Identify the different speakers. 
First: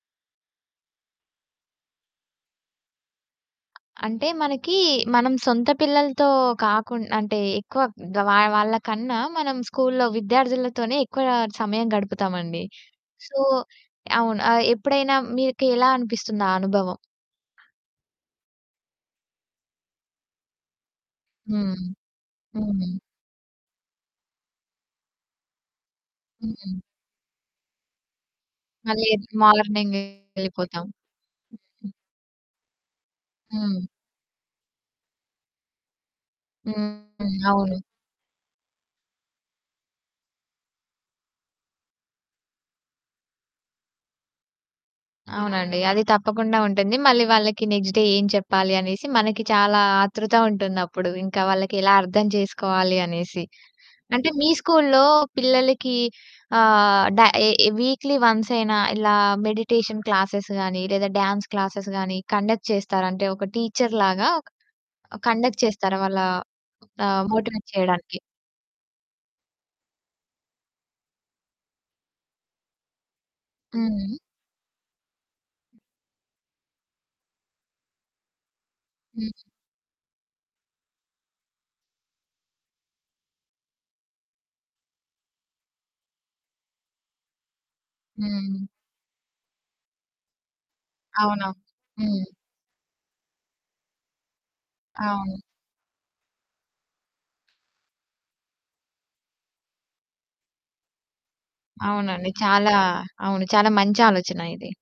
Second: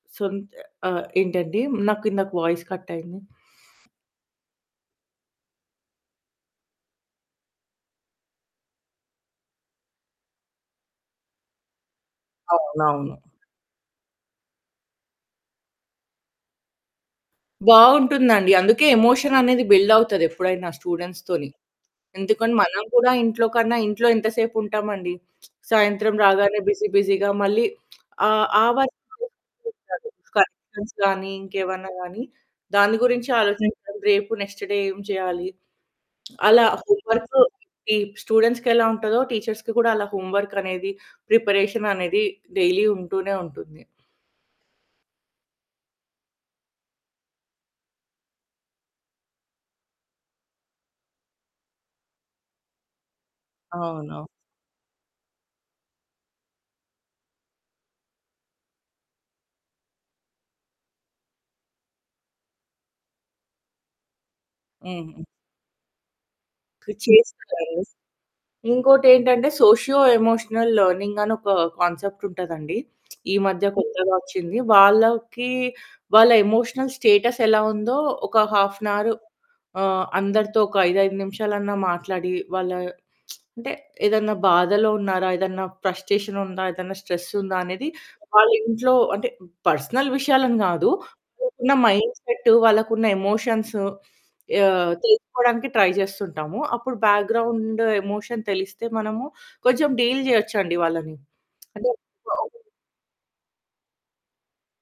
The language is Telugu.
Speaker 1: సొంత ఆహ్, ఏంటండి? నాకిందాక వాయిస్ కట్ అయింది.
Speaker 2: అ అంటే మనకి మనం సొంత పిల్లలతో కాకుండ్ అంటే ఎక్కువ గ వా వాళ్ళ కన్నా మనం స్కూలులో విద్యార్థులతోనే ఎక్కువ సమయం గడుపుతామండి.
Speaker 1: అవునవును.
Speaker 2: సో అవును. ఆహ్, ఎప్పుడైనా మీక ఎలా అనిపిస్తుందా అనుభవం?
Speaker 1: బావుంటుందండి. అందుకే ఎమోషన్ అనేది బిల్డ్ అవుతదెప్పుడైనా స్టూడెంట్స్‌తోని.
Speaker 2: హ్మ్.
Speaker 1: ఎందుకని మనం
Speaker 2: హ్మ్.
Speaker 1: కూడా ఇంట్లో కన్నా ఇంట్లో ఎంతసేపు ఉంటామండి? సాయంత్రం రాగానే
Speaker 2: హ్మ్.
Speaker 1: బిజీ బిజీగా మళ్ళీ ఆ ఆవరణ
Speaker 2: ఆదె మార్నింగే
Speaker 1: [unintelligible]
Speaker 2: యెళ్ళిపోతాం.
Speaker 1: కరెక్షన్స్ గానీ ఇంకేవన్నా
Speaker 2: హ్మ్.
Speaker 1: గాని, దాని గురించి
Speaker 2: హ్మ్.
Speaker 1: ఆలోచించాలి. రేపు నెక్స్ట్ డే ఏం చేయాలి? అలా
Speaker 2: హ్మ్.
Speaker 1: హోమ్ వర్క్
Speaker 2: అవును.
Speaker 1: టీ స్టూడెంట్స్‌కి ఎలా ఉంటదో, టీచర్స్‌కి కూడా అలా హోమ్‌వర్క్ అనేది ప్రిపరేషన్ అనేది డైలీ ఉంటూనే ఉంటుంది.
Speaker 2: అవునండి. అది తప్పకుండా ఉంటుంది. మళ్ళీ వాళ్ళకి నెక్స్ట్ డే ఏం చెప్పాలి? అనేసి మనకి చాలా ఆతృత ఉంటుందప్పుడు. ఇంకా వాళ్ళకి ఎలా అర్థం చేసుకోవాలి? అనేసి.
Speaker 1: అవును.
Speaker 2: అంటే మీ స్కూలులో పిల్లలకి ఆహ్, డ ఎ వీక్లీ వన్సయినా ఇలా మెడిటేషన్ క్లాసెస్ గాని లేదా డ్యాన్స్ క్లాసెస్ గానీ కండక్ట్ చేస్తారా? అంటే ఒక టీచరులాగా ఒక
Speaker 1: హ్మ్.
Speaker 2: కండక్ట్ చేస్తారా? వాళ్ళ.
Speaker 1: కు
Speaker 2: ఆహ్, మోటివేట్
Speaker 1: చేేసుంటారు.
Speaker 2: చేయడానికి.
Speaker 1: ఇంకోటేంటంటే సోషియో ఎమోషనల్ లెర్నింగ్ అనొక కాన్సెప్ట్ ఉంటదండి. ఈ మధ్య కొత్తగా
Speaker 2: హ్మ్.
Speaker 1: వచ్చింది. వాళ్ళకి వాళ్ళ ఎమోషనల్ స్టేటస్ ఎలా ఉందో ఒక హాఫ్ ఎన్ అవర్
Speaker 2: హ్మ్.
Speaker 1: ఆహ్, అందరితో ఒక 5, 5 నిమిషాలన్నా మాట్లాడి వాళ్ళ అంటే ఏదన్నా బాధలో ఉన్నారా? ఏదన్నా ఫ్రస్టేషన్ ఉందా? ఏదన్నా స్ట్రెస్ ఉందా? అనేది వాళ్ళ
Speaker 2: హ్మ్.
Speaker 1: ఇంట్లో అంటే పర్సనల్ విషయాలను కాదు.
Speaker 2: అవును.
Speaker 1: వాళ్ళకున్న మైండ్
Speaker 2: హ్మ్.
Speaker 1: సెట్ వాళ్ళకున్న ఎమోషన్స్ ఆహ్,
Speaker 2: అవును.
Speaker 1: తెలుసుకోవడానికి ట్రై జేస్తుంటాము. అప్పుడు బ్యాక్గ్రౌండ్ ఎమోషన్ తెలిస్తే మనము కొంచెం డీల్ జేయొచ్చండి వాళ్ళని. అంటే
Speaker 2: అవునండి.
Speaker 1: [unintelligible]
Speaker 2: చాలా అవును. చాలా మంచి ఆలోచన ఇది.